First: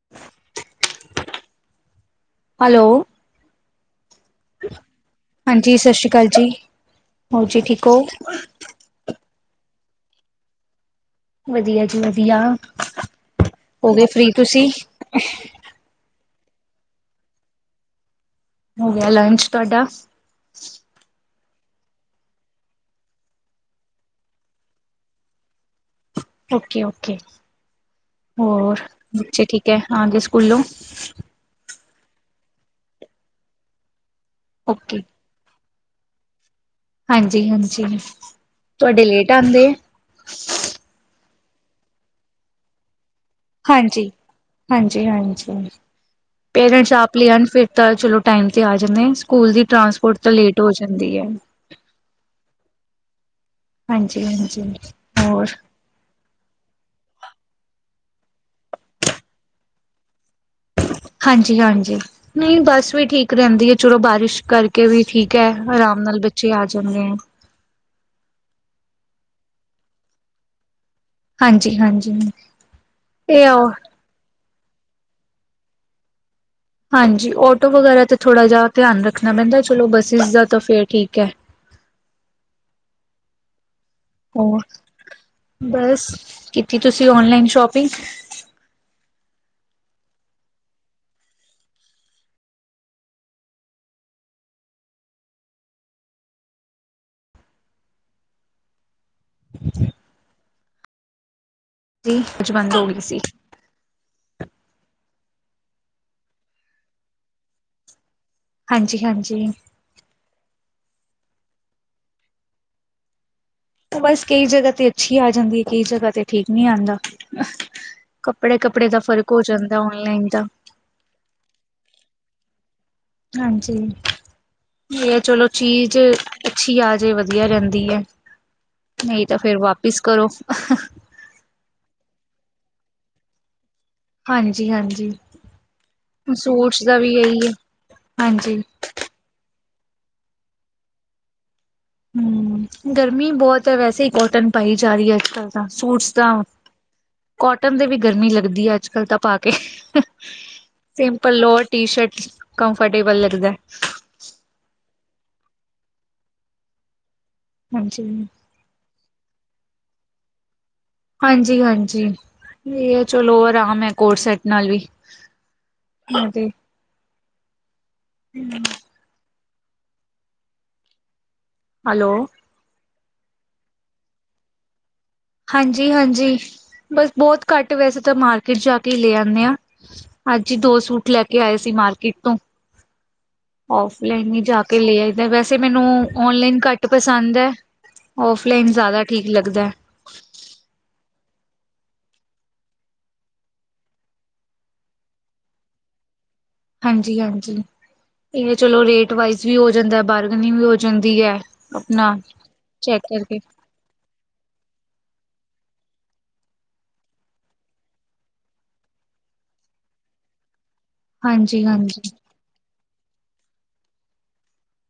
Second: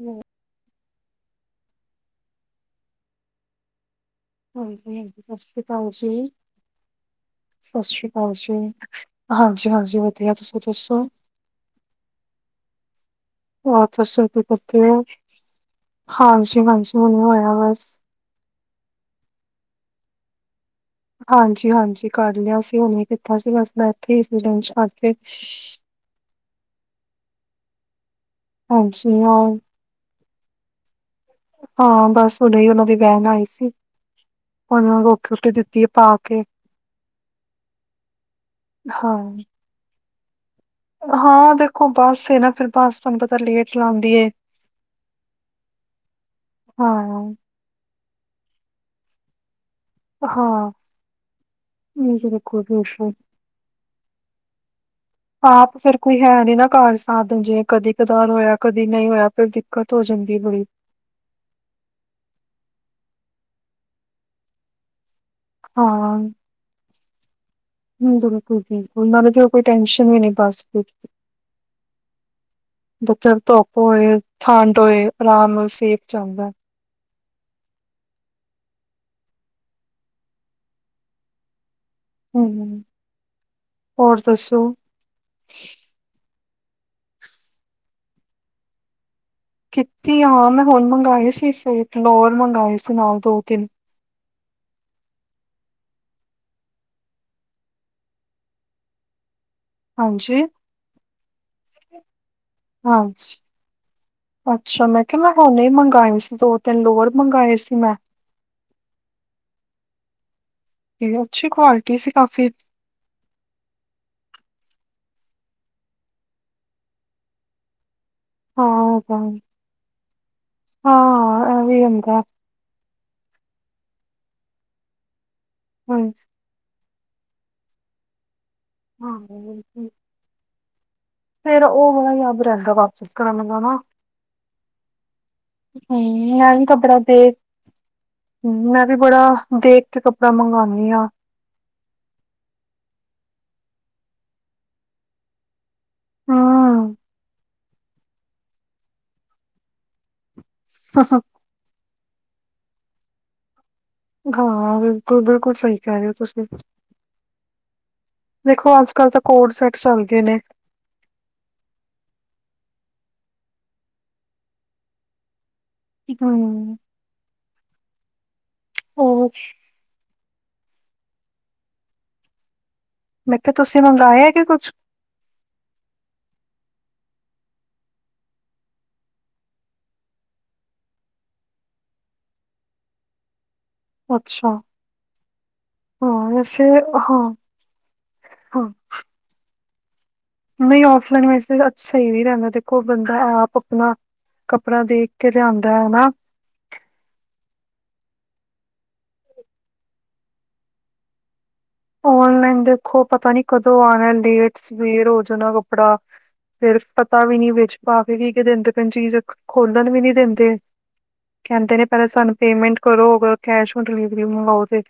ਹੁ ਹਲੋ। ਹਾਂਜੀ ਹਾਂਜੀ ਸਤਿ ਸ੍ਰੀ ਹਾਂਜੀ ਕਾਲ ਸਤਿ ਸ਼੍ਰੀ ਅਕਾਲ ਜੀ ਹੋਰ ਜੀ ਸਤਿ ਠੀਕ ਹੋ ਸ੍ਰੀ ਕਾਲ ਜੀ। ਹਾਂਜੀ ਹਾਂਜੀ ਵਧੀਆ ਤੁਸੀਂ ਦੱਸੋ। ਵਧੀਆ ਜੀ ਵਧੀਆ ਹੋਰ ਹੋ ਗਏ ਫ੍ਰਰੀ ਤੁਸੀਂ। ਹਾਂ ਸ਼ ਮਾਂਸ਼ ਹ ਹੋਇਆ ਬਸ [unintelligible] ਹੋ ਗਿਆ ਲੰਚ ਤੋਹਾਡਾ ਹਾਂਜੀ ਹਾਂਜੀ ਕਰ ਲਿਆ ਸੀ ਹੁਨ ਈ। ਕੀਤਾ ਸੀ ਬਸ ਬੈਠੇ ਹੀ ਸੀ ਲੱਨਚ ਕਰਕੇ। ਓਕੇ ਓਕੇ ਹੋਰ ਹਾਂਜੀ ਹਾਂ ਬੱਚੇ ਠੀਕ ਏ। ਹਾਂਜੀ ਸਕੂਲੋ ਹਾਂ ਬਸ ਹੁਨੇ ਈ ਉਹਨਾਂ ਦੀ ਵੈਨ ਆਈ ਸੀ ਹੁਨ ਓਕੇ ਰੋ ਰੋਟੀ ਦਿਤੀ ਏ ਪਾ ਕੇ। ਹਾਂਜੀ ਹਾਂਜੀ ਤੁਹਾਡੇ ਹਾਂ ਲੇਟ ਆਂਦੇ ਏ। ਹਾਂ ਦੇਖੋ ਬਸ ਏ ਨਾ ਫਿਰ ਪਾਸਾਨ ਪਤਾ ਲਿਆ [unintelligible] ਹਾਂਜੀ ਹਾਂਜੀ ਹਾਂਜੀ ਪੇਰੈਂਟਸ ਆਪ ਹਾਂ ਲੀਆਨ ਫਿਰ। ਤਾਂ ਚਲੋ ਟਾਈਮ ਤੇ ਆ ਜਾਂਦੇ ਆ ਸਕੂਲ ਦੀ ਟਰਾਂਸਪੋਰਟ ਤੇ ਲੇਟ ਹੋ ਜਾਂਦੀ ਹੈ। ਨ ਜ ਕੋ ਵਿ [unintelligible] ਹਾਂਜੀ ਹਾਂਜੀ ਹੋਰ ਆਪ ਫੇਰ ਕੋਈ ਹੈ ਨਹੀਂ ਨਾ ਘਰ ਸਾਥ ਜੇ ਕਦੇ ਕਦਾਰ ਹੋਇਆ ਕਦੀ ਨਹੀਂ ਹੋਇਆ ਫ਼ੇਰ ਦਿੱਕਤ ਹੋ ਜਾਂਦੀ ਪੂਰੀ ਹਾਂਜੀ ਹਾਂਜੀ ਨਹੀਂ ਬਸ ਵੀ ਠੀਕ ਰਹਿੰਦੀ ਏ ਚਲੋ ਬਾਰਿਸ਼ ਕਰਕੇ ਵੀ ਠੀਕ ਹੈ ਅਰਾਮ ਨਾਲ ਬੱਚੇ ਆ ਜਾਂਦੇ ਆ। ਉਹਨਾਂ ਨੇ ਜੋ ਕੋਈ ਟੈਂਸ਼ਨ ਵੀ ਨਹੀਂ ਬਸ ਫਿਰ [unintelligible] ਹਾਂਜੀ-ਹਾਂਜੀ ਬੱਚੇਆ ਨੂੰ ਇਹ ਆ ਧੋਪ ਹੋਏ ਠੰਡ ਹੋਏ ਅਰਾਮ ਨਾਲ ਸੇਕ ਚੱਲਦਾ। ਹਾਂਜੀ ਔਟੋ ਵਗੈਰਾ ਦਾ ਤੇ ਥੋੜਾ ਜਿਹਾ ਧਿਆਨ ਰੱਖਨਾ ਪੈਂਦਾ ਚਲੋ ਬਸਿ਼ਸ ਦਾ ਤਾਂ ਫੇਰ ਠੀਕ ਹੈ। ਹੁ ਹੋਰ ਦੱਸੋ ਕੀ ਤੁਸੀਂ ਔਨਲਾਈਨ ਸ਼ੋਪਿੰਗ ਕਿਤੀ ਏ ਹਾ ਮੈਂ ਹੁਣ ਮੰਗਾਏ ਸੀ ਸੂਟ ਲੋਅਰ ਮੰਗਾਏ ਸੀ ਨਾਲ ਦੋ ਤਿੰਨ। ਹ [inaudible] ਹਾਂਜੀ ਜੀ ਅੱਜ ਬੰਦ ਹੋ ਗਈ ਸੀ। ਹਾਂਜੀ। ਅੱਛਾ ਮੈਂ ਕਿਹਾ ਮੈਂ ਹੁਨੇ ਮੰਗਾਏ ਸੀ ਦੋ ਤਿੰਨ ਲੋਅਰ ਮੰਗਾਏ ਸੀ ਮੈਂ। ਹਾਂਜੀ ਹਾਂਜੀ। ਅੱਛੀ ਕੁਆਲਟੀ ਸੀ ਕਾਫੀ। ਬੱਸ ਕਈ ਜਗਾ ਤੇ ਅੱਛੀ ਆ ਜਾਂਦੀ ਏ ਕਈ ਜਗਾ ਤੇ ਠੀਕ ਨਈ ਆਂਦਾ। ਕੱਪੜੇ ਹਾਂ ਕੱਪੜੇ ਦਾ ਫਰਕ ਹੋ ਜਾਂਦਾ ਓਂਨਲਾਈਨ ਦਾ। ਹਾਂਅ ਏ ਵੀ ਹੁੰਦਾ। ਹਾਂਜੀ ਇਹ ਚਲੋ ਚੀਜ਼ ਹਾਂ ਅੱਛੀ ਆ ਜੇ ਵਧੀਆ ਰਹਿੰਦੀ ਹੈ ਹਾਂ ਨਹੀਂ ਤਾਂ ਫ਼ੇਰ ਵਾਪਿਸ ਕਰੋ। ਫ਼ੇਰ ਉਹ ਬੜਾ ਯਾਦ ਰਹਿੰਦਾ ਵਾਪਸ ਕਰਨ ਲੱਗਾ ਨਾ। ਹਾਂਜੀ ਹਾਂਜੀ। ਮੈ ਵੀ ਕੱਪੜਾ ਦੇਖ ਇਹੀ ਹੈ ਹਾਂਜੀ ਮੈਂ ਵੀ ਬੜਾ ਦੇਖ ਤੇ ਕੱਪੜਾ ਮੰਗਾਨੀ ਆ। ਹੂੰ ਗਰਮੀ ਬਹੁਤ ਹ ਵੈਸੇ ਹੀ ਕੋਟਨ ਪਾਈ ਜਾ ਰਹੀ ਹੈ ਅੱਜ ਕੱਲ। ਤਾਂ ਸੂਟਸ ਤਾਂ ਹਮ ਕਾਟਨ ਦੇ ਵੀ ਗਰਮੀ ਲੱਗਦੀ ਆ ਅੱਜ ਕੱਲ ਤਾਂ ਪਾ ਕੇ। ਸਿੰਪਲ ਲੋ ਟੀ ਸ਼ਰਟ ਕੰਫਰਟੇਬਲ ਲੱਗਦਾ ਏ। ਹਾਂ ਬਿਲਕੁਲ-ਬਿਲਕੁਲ ਸਹੀ ਕਹਿ ਰਹੇ ਹੋ ਤੁਸੀਂ। ਹਾਂਜੀ। ਦੇਖੋ ਅੱਜ ਕੱਲ ਤਾਂ ਕੋਟ ਸੈੱਟ ਚੱਲ ਗਏ ਨੇ। ਹਾਂਜੀ- ਹਾਂਜੀ ਚਲੋ ਹੋਰ ਅਰਾਮ ਹੈ ਕੋਰਸ ਸੈਟ ਨਾਲ ਵੀ। ਇਕ ਤੇ ਹੂੰ। [unintelligible] ਊ ਫ ਛ ਹੈਲੋ। ਮੈਂ ਕਿਹਾ ਤੁਸੀਂ ਮੰਗਵਾਏ ਹੈ ਕਿਆ ਕੁੱਛ? ਹਾਂਜੀ-ਹਾਂਜੀ ਬਸ ਬਹੁਤ ਘੱਟ ਵੈਸੇ ਤਾਂ ਮਾਰਕੀਟ ਜਾ ਕੇ ਹੀ ਲੈ ਆਨੇ ਆ। ਅੱਜ ਹੀ ਦੋ ਸੂਟ ਲੈ ਕੇ ਆਏ ਸੀ ਮਾਰਕੀਟ ਤੋਂ। [inaudible] ਔਫਲਾਈਨ ਹੀ ਅੱਛਾ ਜਾ ਕੇ ਲੈ ਆਈਦਾ, ਵੈਸੇ ਮੈਨੂੰ ਹਾਂ ਔਨਲਾਈਨ ਵੈਸੇ ਘੱਟ ਹਾਂ ਪਸੰਦ ਹੈ। ਹਾਂ ਔਫਲਾਈਨ ਜ਼ਿਆਦਾ ਠੀਕ ਲੱਗਦਾ। ਨਹੀਂ ਔਫਲਾਈਨ ਵੈਸੇ ਸਹੀ ਵੀ ਨੀ ਰਹਿੰਦਾ ਦੇਖੋ ਬੰਦਾ ਆਪ ਆਪਣਾ ਕੱਪੜਾ ਦੇਖ ਕੇ ਲਿਆਂਦਾ ਹਨਾ। ਹਾਂਜੀ-ਹਾਂਜੀ ਇਹ ਚਲੋ ਰੇਟ ਵਾਈਜ਼ ਵੀ ਹੋ ਜਾਂਦਾ, ਬਾਰਗਨਿੰਗ ਵੀ ਹੋ ਜਾਂਦੀ ਹੈ। ਆਪਣਾ ਚੈੱਕ ਕਰਕੇ। ਤੋਂ ਆਉਣਾ ਲੇਟ ਸਵੇਅਰ ਹੋ ਜਾਣਾ ਕੱਪੜਾ। ਫੇਰ ਪਤਾ ਵੀ ਨੀ ਵਿੱਚ ਪਾ ਕੇ ਕੀ- ਕੀ ਦਿੰਦੇ ਪਏ ਚੀਜ਼, ਖੋਲਣ ਵੀ ਨੀ ਦਿੰਦੇ। ਕਹਿੰਦੇ ਨੇ ਹਾਂਜੀ-ਹਾਂਜੀ, ਪਹਿਲਾਂ ਸਾਨੂੰ ਪੇਮੈਂਟ ਕਰੋ ਅਗਰ ਕੈਸ਼ ਔਨ ਡਿਲੀਵਰੀ ਮੰਗਵਾਓ ਤੇ,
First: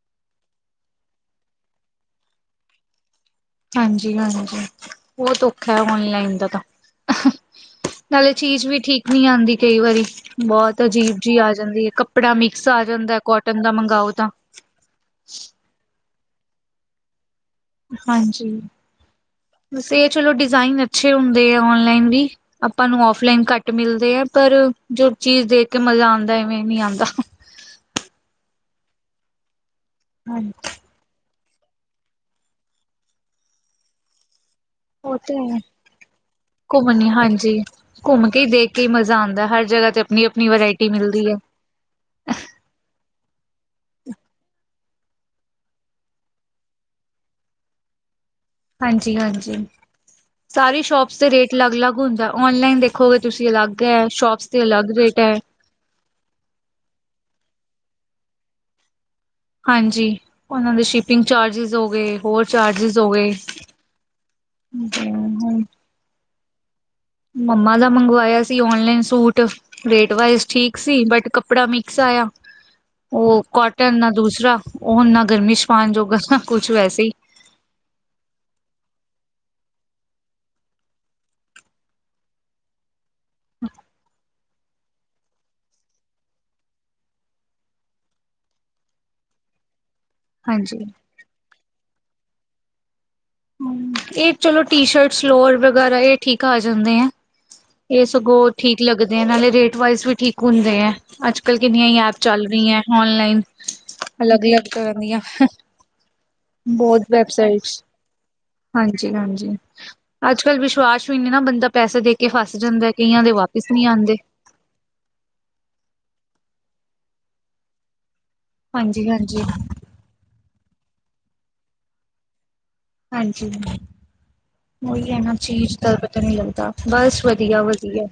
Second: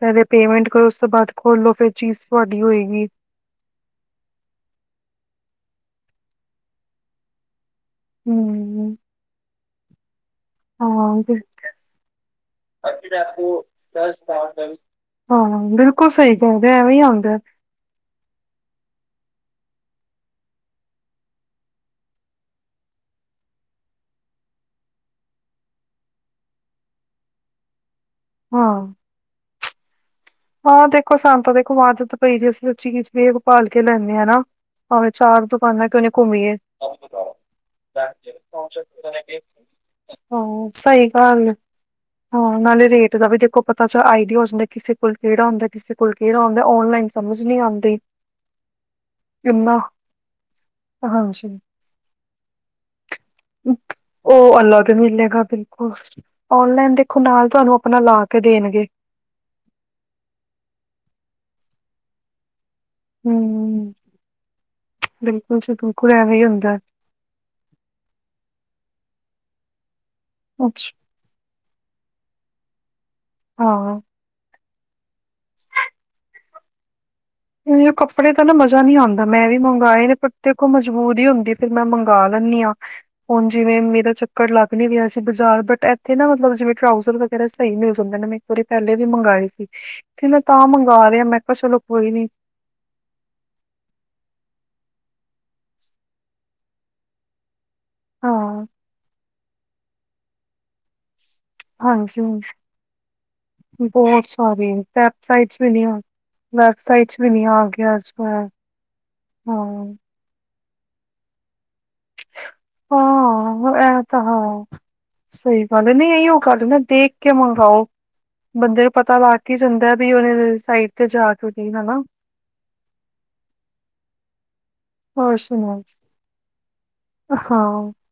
ਪਹਿਲੇ ਪੇਮੈਂਟ ਕਰੋ ਉਸ ਤੋਂ ਬਾਅਦ ਖੋਲੋ ਫੇਰ ਚੀਜ਼ ਤੁਹਾਡੀ ਹੋਏਗੀ। ਹਾਂਜੀ-ਹਾਂਜੀ ਬਹੁਤ ਔਖਾ ਹੈ ਔਨਲਾਈਨ ਦਾ ਤਾਂ। ਨਾਲੇ ਚੀਜ਼ ਵੀ ਹਮ ਠੀਕ ਨਹੀਂ ਆਉਂਦੀ ਕਈ ਵਾਰੀ। ਬਹੁਤ ਅਜੀਬ ਹਾਂ ਤੇ ਜਿ ਆ ਜਾਂਦੀ ਹੈ, ਕੱਪੜਾ ਮਿਕਸ ਆ ਜਾਂਦਾ ਕੋਟਨ ਦਾ ਮੰਗਓ ਤਾਂ। ਹਾਂ ਬਿਲਕੁਲ ਸਹੀ ਕਹਿਦੇ ਐਵੇਂ ਹੀ ਆਉਂਦਾ। ਹਾਂਜੀ, ਬਸ ਇਹ ਚਲੋ ਡਿਜ਼ਾਇਨ ਅੱਛੇ ਹੁੰਦੇ ਆ ਓਨਲਾਈਨ ਵੀ। ਆਪਾਂ ਨੂੰ ਓਫਲਾਈਨ ਘੱਟ ਮਿਲਦੇ ਆ, ਪਰ ਜੋ ਚੀਜ਼ ਦੇਖ ਕੇ ਮਜ਼ਾ ਆਉਂਦਾ ਐਵੇਂ ਨਹੀਂ ਆਉਂਦਾ। ਹਾਂ। ਹਾਂਜੀ। ਹਾਂ ਦੇਖੋ ਸੰਤ ਦੇਖੋ ਆਦਤ ਪਈ ਜ ਅਸੀਂ ਤ ਚੀਜ਼ ਵੇਖ ਪਾਲ ਕੇ ਲੈਂਦੇ ਹਾਂ ਨਾ। ਪਾਵੇ ਉਹ ਤੇ ਚਾਰ ਹੈ ਦੁਕਾਨ ਕਿਉਂ ਨਾ ਘੁੰਮੀ ਏ। ਘੁੰਮਣੀ ਹਾਂਜੀ ਘੁੰਮ ਕੇ ਦੇਖ ਕੇ ਮਜ਼ਾ ਆਂਦਾ ਹਰ ਜਗ੍ਹਾ ਤੇ ਆਪਣੀ-ਆਪਣੀ ਹਾਂ ਵਰਾਇਟੀ ਸਹੀ ਮਿਲਦੀ ਐ। ਗੱਲ ਏ ਨਾਲੇ ਰੇਟ ਦਾ ਵੀ ਦੇਖੋ ਪਤਾ ਚ ਆਈ ਡਿਆ ਹੋ ਜਾਂਦਾ ਕਿਸੇ ਕੋਲ ਕਿਹੜਾ ਹੁੰਦਾ, ਕਿਸੇ ਕੋਲ ਕਿਹੜਾ ਹੁੰਦਾ, ਔਨਲਾਈਨ ਸਮਝ ਨਹੀਂ ਆਉਂਦੀ। ਹਾਂਜੀ-ਹਾਂਜੀ ਕਿੰਨਾ ਸਾਰੀ ਸ਼ੋਪਸ ਦੇ ਹਾਂਜੀ, ਰੇਟ ਅਲੱਗ- ਅਲੱਗ ਹੁੰਦਾ। ਓਨਲਾਈਨ ਦੇਖ ਦੇਖੋਗੇ ਤੁਸੀਂ ਅਲੱਗ ਹੈ, ਸ਼ੋਪਸ ਉਹ ਦੇ ਅਲੱਗ ਰੇਟ ਹੈ। ਮਿਲੇਗਾ ਬਿਲਕੁਲ। ਔਨਲਾਈਨ ਦੇਖੋ ਨਾਲ ਤੁਹਾਨੂੰ ਆਪਣਾ ਲਾ ਕੇ ਦੇਣਗੇ। ਹਾਂਜੀ ਉਹਨਾਂ ਦੇ ਸ਼ਿਪਿੰਗ ਚਾਰਜਿਸ ਹੋ ਗਏ। ਹੋਰ ਚਾਰਜਿਸ ਹੋ ਗਏ। ਹੂੰ, [unintelligible] ਬਿਲਕੁਲ ਐਵੇਂ ਹੀ ਹੁੰਦਾ। ਮੰਮਾ ਦਾ ਮੰਗਵਾਇਆ ਸੀ ਓਨਲਾਈਨ ਸੂਟ ਰੇਟ ਵਜ਼ ਠੀਕ ਅੱਛ ਸੀ ਬਟ ਕਪ ਕੱਪੜਾ ਮਿਕਸ ਆਇਆ ਉਹ ਕੋਟਨ ਹਾਂ, ਨਾ ਦੂਸਰਾ ਉਹ ਨਾ ਗਰਮੀ ਚ ਪਾਾਨ ਜੋਗਾ ਨਾ ਕੁਛ ਵੈਸੇ ਹੀ ਕੱਪੜੇ ਤਾਂ ਨਾ ਮਜ਼ਾ ਨ ਨਹੀਂ ਆਉਂਦਾ ਮੈਂ ਵੀ ਮੰਗਵਾਏ ਨੇ ਪਰ ਦੇਖੋ ਮਜਬੂੂਰ ਹੀ ਹੁੰਦੀ। ਫਿਰ ਮੈਂ ਮੰਗਵਾ ਲੈਂਦੀ ਹਾਂ ਹੁਣ ਜਿਵੇਂ ਮੇਰਾ ਚ ਚਕਰ ਲੱਗ ਨੀ ਰਿਆ ਸੀ ਬਜ਼ਾਰ, ਬਟ ਇੱਥੇ ਨਾ ਮਤਲਬ ਜਿਵੇਂ ਟਰਾਊਜ਼ਰ ਵਗੈਰਾ ਸਹੀ ਮਿਲ ਜਾਂਦੇ ਨੇਂ ਬੜੀ ਪਹਿਲੇ ਵੀ ਮੰਗਵਾਏ ਸੀ, ਮੈਂ ਤਾਂ ਹਾਂਜੀ। ਮੰਗਵਾ ਰਿਹਾ ਮੈਂ ਕਿਹਾ ਚਲੋ ਕੋਈ ਨੀ ਇਹ ਚਲੋ ਟੀ ਸ਼ਰਟਸ ਲੋਰ ਵਗੈਰਾ ਇਹ ਠੀਕ ਆ ਜਾਂਦੇ ਆ। ਇਹ ਸਗੋਂ ਹਾਂ, ਠੀਕ ਲੱਗਦੇ ਆ, ਨਾਲੇ ਰੇਟ ਵਾਈਜ਼ ਵੀ ਠੀਕ ਹੁੰਦੇ ਆ। ਅੱਜ ਕੱਲ੍ਹ ਕਿੰਨੀਆਂ ਹੀ ਐਪ ਹਾਂਜੀ ਚੱਲ ਰਹੀਆਂ ਔਨਲਾਈਨ। ਬਹੁਤ ਅਲੱਗ ਅਲੱਗ ਸਾਰੀਆ ਤਰ੍ਹਾਂ ਦੀਆਂ ਵੈਬਸਾਈਟਸ ਵੀ ਇਨੀਆਂ, ਬਹੁਤ ਵੈਬਸਾਈਟਸ ਵੀ ਇਨੀਆਂ ਵੈਬਸਾਈਟਸ ਅੱਜ ਕੱਲ। ਹਾਂਜੀ, ਹਾਂਜੀ ਹਾਂ। ਅੱਜ ਕੱਲ੍ਹ ਵਿਸ਼ਵਾਸ ਵੀ ਨਹੀਂ ਨਾ ਬੰਦਾ ਪੈਸੇ ਦੇ ਕੇ ਫਸ ਜਾਂਦਾ ਕਈਆਂ ਦੇ ਵਾਪ ਐਂ ਤਾਂ ਹਾਂ ਸਹੀ ਗੱਲ ਹੈ, ਨਹੀਂ ਇਹੀ ਉਹ ਗੱਲ ਨਾ ਦੇਖ ਕੇ ਮੰਗਵਾਓ। ਬੰਦੇ ਨੂੰ ਹਾਂਜੀ ਪਤਾ ਲੱਗ ਹਾਂਜੀ ਕੇ ਜਾਂਦਾ ਵੀ ਉਹਨੇ ਸਾਈਡ ਤੇ ਜਾ ਕੇ ਨਹੀਂ ਹਨਾ। ਹਾਂਜੀ ਹਾਂ। ਉਹੀ ਹੈ ਨਾ ਹੋਰ ਚੀਜ਼ ਸੁਣਾਓ। ਦਾ ਪਤਾ ਨਹੀਂ ਲੱਗਦਾ। ਬਸ ਵਧੀਆ ਹਾਂ ਵਧੀਆ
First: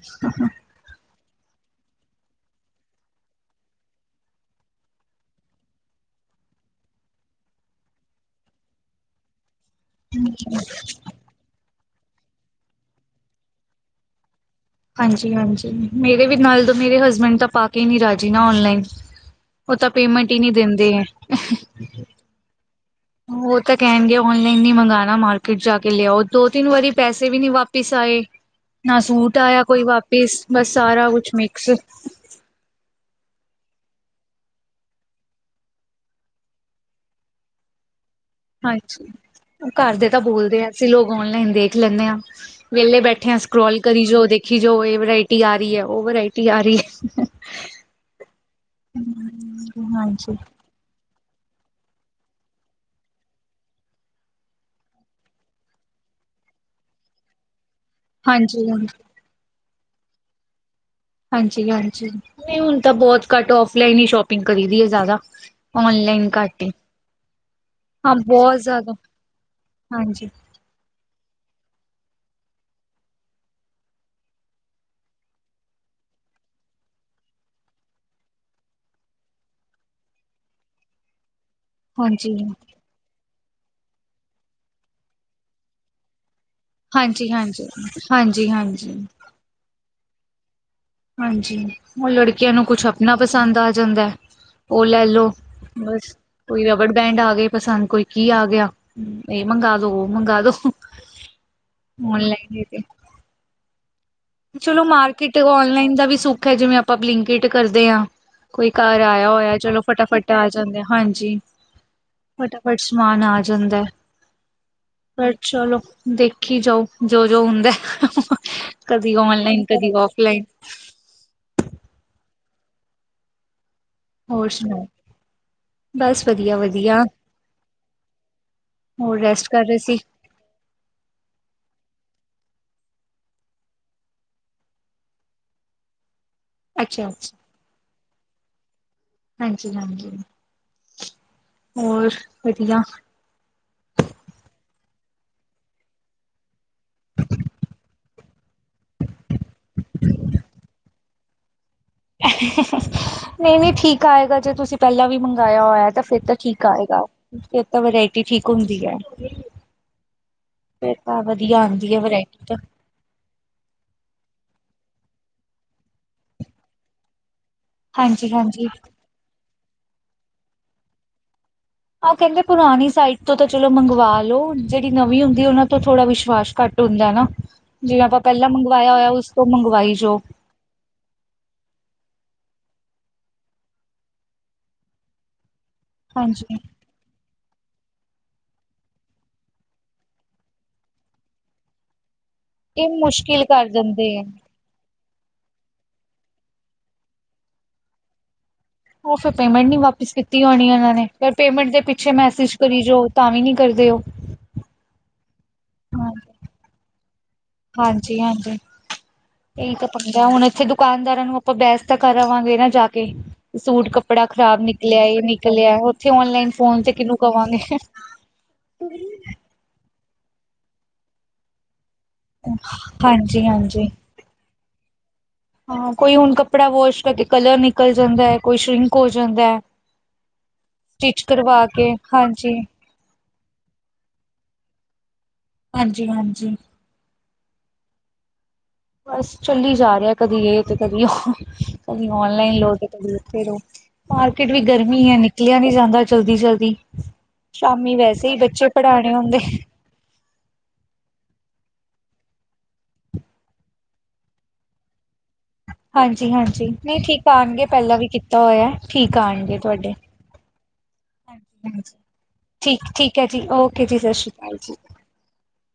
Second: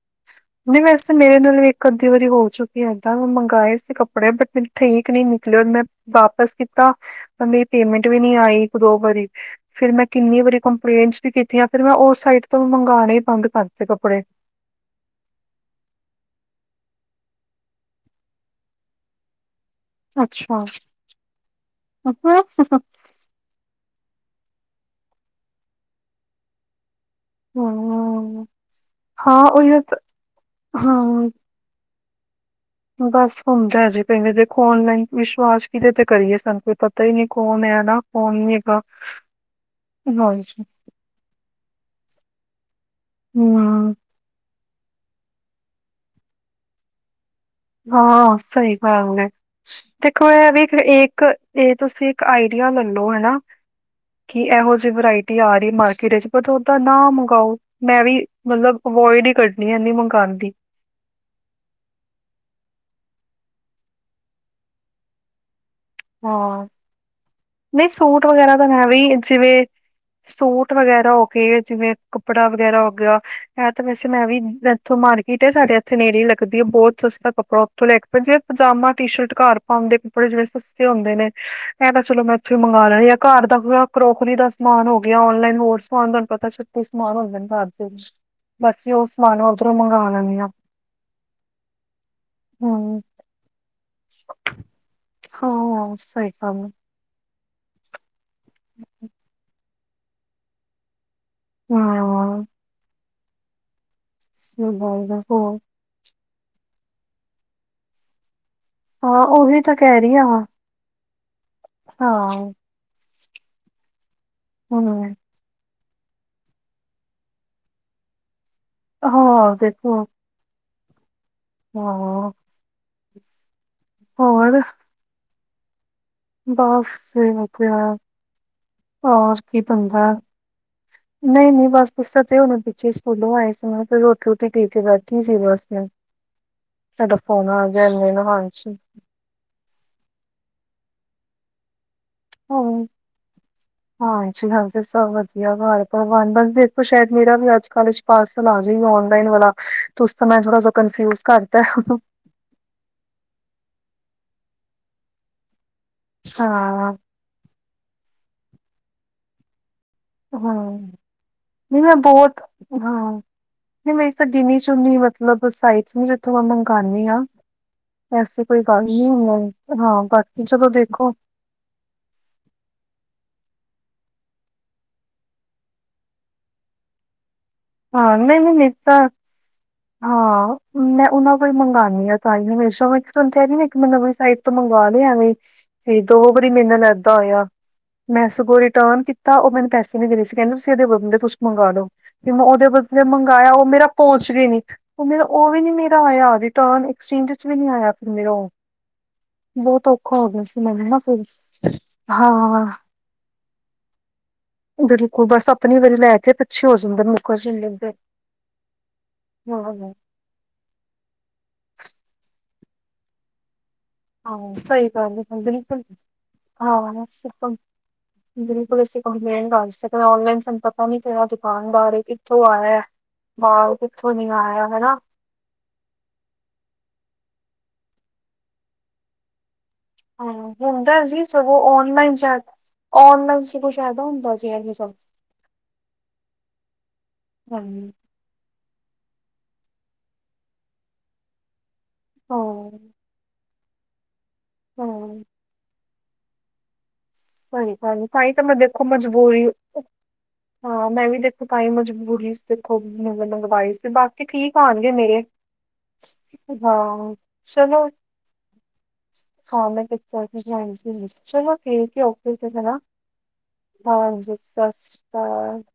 ਨਹੀਂ ਵੈਸੇ ਮੇਰੇ ਨਾਲ ਇੱਕ ਅੱਧੀ ਵਾਰੀ ਹੋ ਚੁੱਕੀ ਏਦਾਂ ਮੈਂ ਮੰਗਵਾਏ ਸੀ ਕੱਪੜੇ ਬਟ ਮੇਰੇ ਠੀਕ ਨਹੀਂ ਨਿਕਲਆ ਮੈਂ ਵਾਪਿਸ ਕੀਤਾ ਪਰ ਮੇਰੀ ਪੇਮੈਂਟ ਵੀ ਨੀ ਆਈ ਇੱਕ ਦੋ ਵਾਰੀ ਫਿਰ ਮੈਂ ਕਿੰਨੀ ਵਾਰੀ ਕੰਪਲੇਂਟਸ ਵੀ ਕੀਤੀਆਂ ਫਿਰ ਮੈਂ ਉਸ ਸਾਈਟ ਤੋਂ ਮੰਗਵਾਉਣੇ ਹੀ ਬੰਦ ਕਰ ਦਿੱਤੇ ਕੱਪੜੇ ਹਾਂਜੀ ਹਾਂਜੀ ਮੇਰੇ ਵੀ ਨਾਲ ਮੇਰੇ ਹਸਬੈਂਡ ਤਾਂ ਪਾ ਕੇ ਨੀ ਰਾਜੀ ਨਾ ਔਨਲਾਈਨ ਉਹ ਤਾਂ ਪੇਮੈਂਟ ਹੀ ਨਹੀਂ ਦਿੰਦੇ ਹੈ ਐਪਰਾਕਸ [unintelligible] ਉਹ ਤਾਂ ਕਹਿਣਗੇ ਔਨਲਾਈਨ ਨਹੀਂ ਮੰਗਾਣਾ ਮਾਰਕੀਟ ਜਾ ਕੇ ਲਿਆ ਆਓ ਦੋ ਤਿੰਨ ਵਾਰੀ ਪੈਸੇ ਵੀ ਨੀ ਵਾਪਿਸ ਆਏ ਹੂੰ, ਨਾ ਸੂਟ ਹਾਂ ਆਇਆ ਉਹੀਓ ਕੋਈ ਤਾਂ ਵਾਪਿਸ ਬਸ ਸਾਰਾ ਹਾਂ ਕੁਛ ਸਿਰਫ਼ [unintelligible] ਬਸ ਹੁੰਦਾ ਜੀ ਕਈ ਵਾਰੀ ਦੇਖੋ ਆਨਲਾਈਨ ਵਿਸ਼ਵਾਸ ਕਿਦੇ ਤੇ ਕਰੀਏ ਸਾਨੂੰ ਕੋਈ ਪਤਾ ਹੀ ਨੀ ਕੌਣ ਹੈ ਨਾ ਕੌਣ ਨਹੀਂ ਹੈਗਾ, ਹਾਂਜੀ ਉਹ ਘਰ ਦੇ ਤਾਂ ਬੋਲਦੇ ਹਾਂਜੀ, ਆ ਅਸੀ ਲੋਗ ਔਨਲਾਈਨ ਦੇਖ ਲੈਂਦੇ ਹਾਂ ਵਿਹਲੇ ਬੈਠੇ ਹਾਂ ਸਕਰੋਲ ਹੂੰ, ਕਰੀ ਜਾਓ ਦੇਖੀ ਜਾਓ ਇਹ ਵਰਾਇਟੀ ਆ ਰਹੀ ਹੈ ਉਹ ਵਰਾਇਟੀ ਆ ਰਹੀ ਹੈ ਹਾਂ ਸਹੀ ਗੱਲ ਹੈ ਦੇਖੋ ਹਾਂਜੀ ਇਹ ਵੀ ਏਕ ਇੱਕ ਇਹ ਤੁਸੀਂ ਇੱਕ ਆਈਡੀਆ ਲੈਲੋ ਹਨਾ ਕਿ ਇਹੋ ਜਿਹੀ ਵਰਾਇਟੀ ਆ ਰਹੀ ਮਾਰਕੀਟ ਵਿਚ ਪਰ ਓਦਾ ਨਾ ਮੰਗਵਾਓ ਮੈਂ ਵੀ ਹਾਂਜੀ ਮਤਲਬ ਹਾਂਜੀ ਅਵੋਇਡ ਹੀ ਕਰਦੀ ਆ ਨੀ ਮੰਗਾਉਦੀ ਹਾਂਜੀ ਹਾਂਜੀ ਨਹੀਂ ਹੁਣ ਤਾਂ ਬਹੁਤ ਘੱਟ ਆੱਫਲਾਈਨ ਹੀ ਸ਼ੋਪਿੰਗ ਕਰੀ ਦੀ ਹੈ ਜ਼ਿਆਦਾ ਔਨਲਾਈਨ ਘਟ ਹਾਂ, ਈ ਨਹੀਂ ਸੂਟ ਵਗੈਰਾ ਤਾ ਐਵੇ ਜਿਵੇਂ ਹਾਂਜੀ ਸੂਟ ਵਗੈਰਾ ਕੇ ਜਿਵੇਂ ਕੱਪੜਾ ਵਗੈਰਾ ਹੋ ਗਿਆ ਆ ਤਾਂ ਵੈਸੇ ਮੈਂ ਵੀ ਇੱਥੋਂ ਮਾਰਕੀਟ ਏ ਸਾਡੇ ਇੱਥੇ ਨੇੜੇ ਹੀ ਲੱਗਦੀ ਹੈ ਬਹੁਤ ਸਸਤਾ ਕੱਪੜਾ ਲੈ ਕੇ ਪਏ ਜੇ ਪਜਾਮਾ ਟੀ ਸ਼ਰਟ ਘਰ ਪਾਉਂਣ ਦੇ ਕੱਪੜੇ ਜਿਹੜੇ ਸਸਤੇ ਹੁੰਦੇ ਨੇ ਇਹ ਤਾਂ ਚਲੋ ਮੈਂ ਹਾਂਜੀ ਇੱਥੋਂ ਮੰਗ਼ ਘਰ ਦਾ ਕਰੋਕਰੀ ਦਾ ਸਮਾਨ ਹੋ ਗਿਆ ਔਨਲਾਈਨ ਹੋਰ ਸਮਾਨ ਤੁਹਾਨੂੰ ਪਤਾ ਸਮਾਨ ਹਾਂਜੀ, ਹਾਂਜੀ, ਹੁੰਦਾ ਘਰ ਚ ਹਾਂਜੀ, ਹਾਂਜੀ। ਬਸਉਹ ਸਮਾਨ ਉਧਰੋਂ ਮੰਗਵਾ ਲੈਂਨੀ ਹਾਂ ਹਾਂਜੀ ਉਹ ਲੜਕੀਆਂ ਨੂੰ ਕੁਛ ਹਮ ਆਪਣਾ ਪਸੰਦ ਆ ਜਾਂਦਾ ਉਹ ਲੈ ਲੋ ਹਾਂ ਬਸ ਸਹੀ ਗੱਲ ਕੋਈ ਰਬੜ ਬੈਂਡ ਆ ਗਏ ਪਸੰਦ ਕੋਈ ਕੀ ਆ ਗਿਆ ਇਹ ਮੰਗਵਾ ਦੋ ਉਹ ਮੰਗਾ ਦੋ ਹੈ ਹਾਂ ਔਨਲਾਈਨ ਤੇ ਸਹੀ ਚਲੋ ਗੱਲ ਹੈ ਮਾਰਕੀਟ ਹੋਰ ਔਨਲਾਈਨ ਦਾ ਵੀ ਸੁੱਖ ਹੈ ਜਿਵੇਂ ਆਪਾਂ ਬਲਿੰਕਿਟ ਕਰਦੇ ਹਾਂ ਕੋਈ ਘਰ ਹਾਂ ਆਇਆ ਹੋਇਆ ਉਹੀ ਤਾਂ ਚਲੋ ਕਹਿ ਰਹੀ ਫਟਾਫਟ ਹਾਂ ਆ ਜਾਂਦੇ ਆ ਹਾਂਜੀ। ਹਾਂ ਫਟਾਫਟ ਸਮਾਨ ਆ ਜਾਂਦਾ ਐ ਹਮ ਪਰ ਚਲੋ ਦੇਖੀ ਜਾਓ ਜੋ ਜੋ ਹੁੰਦਾ। ਕਦੀ ਹਾਂ ਔਨਲਾਈਨ ਕਦੀ ਔਫਲਾਈਨ ਹੋ ਹੋਰ ਸੁਣਾਓ ਬਸ। ਵਧੀਆ-ਵਧੀਆ ਬਸ ਠੀਕ ਆ ਹੋਰ ਰੈਸਟ ਕੀ ਕਰ ਰਹੇ ਸੀ। ਬੰਦਾ। ਨਹੀਂ, ਨਹੀਂ ਬਸ ਇਸ ਤੇ ਹੁਣ ਪਿੱਛੇ ਸਕੂਲੋਂ ਆਏ ਸੀ ਮੈਂ ਰੋਟੀ ਰੂਟੀ ਦੇ ਕੇ ਬੈਠੀ ਸੀ ਬਸ ਮੈਂ। ਤੁਹਾਡਾ ਫੋਨ ਆ ਗਿਆ ਨਾ ਮਾਈਂਡ ਚ ਹਾਂਜੀ ਹਾਂਜੀ ਹੋਰ ਹਾਂ ਵਧੀਆ। ਹਾਂਜੀ ਹਾਂਜੀ ਸਭ ਵਧੀਆ ਘਰ ਪਰਿਵਾਰ ਬਸ ਦੇਖੋ ਸ਼ਾਇਦ ਮੇਰਾ ਵੀ ਅੱਜ ਕਲ ਚ ਪਾਰਸਲ ਆ ਜਾਏਗਾ ਔਨਲਾਈਨ ਵਾਲਾ ਤੁਸੀਂ ਤੇ ਮੈਂ ਥੋੜਾ ਜਿਹਾ ਕਨਫਿਊਜ ਕਰਤਾ। ਨਹੀਂ ਨਹੀਂ ਠੀਕ ਆਏਗਾ ਜੇ ਤੁਸੀਂ ਪਹਿਲਾਂ ਵੀ ਮੰਗਵਾਇਆ ਹੋਇਆ ਤਾਂ। ਫੇਰ ਤਾਂ ਠੀਕ ਹਾਂ ਆਏਗਾ ਇਕ ਤਾਂ ਵਰਾਇਟੀ ਠੀਕ ਹੁੰਦੀ ਹੈ। ਹਾਂ, ਫਿਰ ਤਾਂ ਵਧੀਆ ਮੈਂ ਆਉਂਦੀ ਹੈ ਵਰਾਇਟੀ ਬਹੁਤ ਤਾਂ ਹਾਂ ਨਹੀਂ ਮੇਰੀ ਤਾਂ ਗਿਨੀ ਚੁਨੀ ਮਤਲਬ ਸਾਈਟਸ ਨੇ ਜਿੱਥੋਂ ਮੈਂ ਮੰਗਵਾਉਦੀ ਹਾਂ। ਐਸੀ ਕੋਈ ਹਾਂਜੀ-ਹਾਂਜੀ। ਗੱਲ ਨਹੀਂ ਹੁੰ ਹਾਂ ਬਾਕੀ ਚਲੋ ਦੇਖੋ। ਉਹ ਕਹਿੰਦੇ ਪੁਰਾਣੀ ਸਾਈਟ ਤੋਂ ਤਾਂ ਚਲੋ ਮੰਗਵਾ ਲਓ ਜਿਹੜੀ ਨਵੀਂ ਹੁੰਦੀ ਉਹਨਾਂ ਤੋਂ ਥੋੜਾ ਵਿਸ਼ਵਾਸ ਘੱਟ ਹੁੰਦਾ ਨਾ। ਜਿਵੇਂ ਹਾਂ ਆਪਾਂ ਨਹੀਂ ਪਹਿਲਾਂ ਨਹੀਂ ਨਹੀਂ ਮੰਗਵਾਇਆ ਤਾਂ ਹੋਇਆ ਉਸ ਤੋਂ ਮੰਗਵਾਈ ਜੋ ਹਾਂ ਮੈਂ ਉਹਨਾਂ ਕੋਲ ਮੰਗਵਉਂਣੀ ਆ ਤਾਹੀ ਹਮੇਸ਼ਾ ਮੈਂ ਤੁਹਾਨੂੰ ਕਹਿ ਰਹੀ ਆ ਕਿ ਮੈਂ ਨਵੀਂ ਸਾਈਟ ਤੋਂ ਮੰਗਵਾ ਲਿਆ ਐਵੇਂ ਈ। ਤੇ ਦੋ ਵਾਰੀ ਹਾਂਜੀ ਮੇਰੇ ਨਾਲ ਏਦਾ ਹੋਇਆ। ਮੈਂ ਸਗੋਂ ਰਿਟਰਨ ਕੀਤਾ ਉਹ ਮੈਨੂੰ ਪੈਸੇ ਨੀ ਦੇ ਰਹੇ ਸੀ ਕਹਿੰਦੇ ਤੁਸੀਂ ਇਦੇ ਬਦਲੇ ਕੁਛ ਮੰਗਵਾ ਲਉ। ਤੇ ਮੈਂ ਉਹਦੇ ਇਹ ਬਦਲੇ ਮੁਸ਼ਕਿਲ ਮੰਗਾਇਆ ਉਹ ਕਰ ਮੇਰਾ ਦਿੰਦੇ ਹੈ। ਪਹੁੰਚ ਗ ਨੀ, ਉਹ ਮੇ ਉਹ ਵੀ ਨੀ ਮੇਰਾ ਆਇਆ ਰਿਟਰਨ ਐਕਸਚੇਂਜ ਚ ਵੀ ਨਹੀਂ ਆਇਆ ਫਿਰ ਮੇਰਾ ਉਹ, ਫਿਰ ਪੇਮੈਂਟ ਨੀ ਬਹੁਤ ਵਾਪਿਸ ਔਖਾ ਹੋ ਕੀਤੀ ਗਿਆ ਸੀ ਹੋਣੀ ਮੈਨੂੰ ਉਹਨਾਂ ਨਾ ਨੇ ਫਿਰ ਪੇਮੈਂਟ ਦੇ ਪਿੱਛੇ ਮੈਸੇਜ ਹਾਂ ਕਰੀ ਜੋ, ਤਾਂ ਵੀ ਨੀ ਕਰਦੇ ਉਹ। ਬਿਲਕੁਲ ਬਸ ਆਪ ਆਪਣੀ ਵਾਰੀ ਲੈ ਕੇ ਪੱਛੇ ਹੋ ਜਾਂਦਾ ਮੁਕਰ ਨਹੀਂ ਲੈਂਦੇ, ਹਾਂਜੀ ਕ ਹੁਣ ਇੱਥੇ ਦੁਕਾਨਦਾਰਾਂ ਨੂੰ ਆਪਾਂ ਬਹਿਸ ਤਾਂ ਕਰ ਆਵਾਂਗੇ ਨਾ ਜਾ ਕੇ ਸੂਟ ਕੱ, ਕੱਪੜਾ ਹਾਂ ਖ਼ਰਾਬ ਸਹੀ ਨਿਕਲਿਆ ਗੱਲ ਇਹ ਹੈ ਨਿਕਲਿਆ ਬਿਲਕੁਲ ਉੱਥੇ ਓਨਲਾਈਨ ਫੋਨ ਤੇ ਹਾਂ ਕਿਹਨੂੰ ਅਸੀਂ ਕਵਾਂਗੇ। ਬਿਲਕੁਲ ਅਸੀਂ ਕੰਪਲੇਂਟ ਕਰ ਸਕਦੇ ਔਨਨਲਾਈਨ ਸਾਨੂੰ ਪਤਾ ਨੀ ਕਿਹੜਾ ਦੁਕਾਨਦਾਰ ਏ। ਕਿਥੋਂ ਆਇਆ ਹਾਂਜੀ ਬਾਹ ਹਾਂਜੀ ਕਿੱਥੋਂ ਨੀ ਆਇਆ ਹੈ ਨਾ। ਹਾਂ ਕੋਈ ਹੁਣ ਕੱਪੜਾ ਵੋਸ਼ ਕਰਕੇ ਕਲਰ ਨਿਕਲ ਜਾਂਦਾ ਹੈ ਕੋਈ ਸ਼ਰਿੰਕ ਹੋ ਜਾਂਦਾ ਹੈ। ਹਾਂ ਹੁੰਦਾ ਸਟਿਚ ਜੀ ਸਗੋਂ ਕਰਵਾ ਕੇ ਔਨਲਾਈਨ ਚ ਹਾਂਜੀ ਔਨਲਾਈਨ ਵਿਚ ਕੁਛ ਫਾਇਦਾ ਹੁੰਦਾ ਸੀ ਇਹ ਚਲ, ਹਾਂਜੀ- ਹਾਂਜੀ। ਹਾਂਜੀ। ਬਸ ਚੱਲੀ ਜਾ ਰਿਹਾ ਕਦੀ ਇਹ ਤੇ ਕਦੀ ਉਹ ਕਦੀ ਔਨਲਾਈਨ ਲਓ ਤੇ ਹਾਂ ਕਦੀ ਉੱਥੇ ਲਓ। ਮਾਰਕੀਟ ਵੀ ਗਰਮੀ ਹੈ ਹਾਂ ਨਿਕਲਿਆ ਨੀ ਜਾਂਦਾ ਜਲਦੀ ਜਲਦੀ। ਸਹੀ ਸ਼ਾਮੀ ਭਾਜੀ ਵੈਸੇ ਤਹੀ ਹੀ ਤਾਂ ਮੈਂ ਬੱਚੇ ਦੇਖੋ ਪੜ੍ਹਾਣੇ ਹੁੰਦੇ ਮਜਬੂਰੀ ਹਾਂ ਮੈਂ ਵੀ ਦੇਖੋ ਤਾਂ ਹੀ ਮਜਬੂਰੀ ਸੀ ਦੇਖੋ ਮੰਗਵਾਈ ਸੀ ਬਾਕੀ ਠੀਕ ਆਉਣਗੇ ਮੇਰੇ। ਹਾਂਜੀ, ਹਾਂਜੀ ਨਹੀਂ ਹਾਂ ਠੀਕ ਆਉਣਗੇ ਚਲੋ ਪਹਿਲਾਂ ਵੀ ਕੀਤਾ ਹੋਇਆ ਠੀਕ ਆਉਣਗੇ ਤੁਹਾਡੇ। [inaudible] ਚਲੋ, ਹਾਂਜੀ ਹਾਂਜੀ ਠੀਕ ਏ ਓਕੇ ਫਿਰ ਹੈ ਨਾ ਠੀਕ ਠੀਕ ਹੈ ਜੀ ਓਕੇ ਜੀ ਸ਼੍ਰੀ ਹਾਂਜੀ ਅਕਾਲ ਸਤਿ ਜੀ ਸ਼੍ਰੀ ਅਕਾਲ।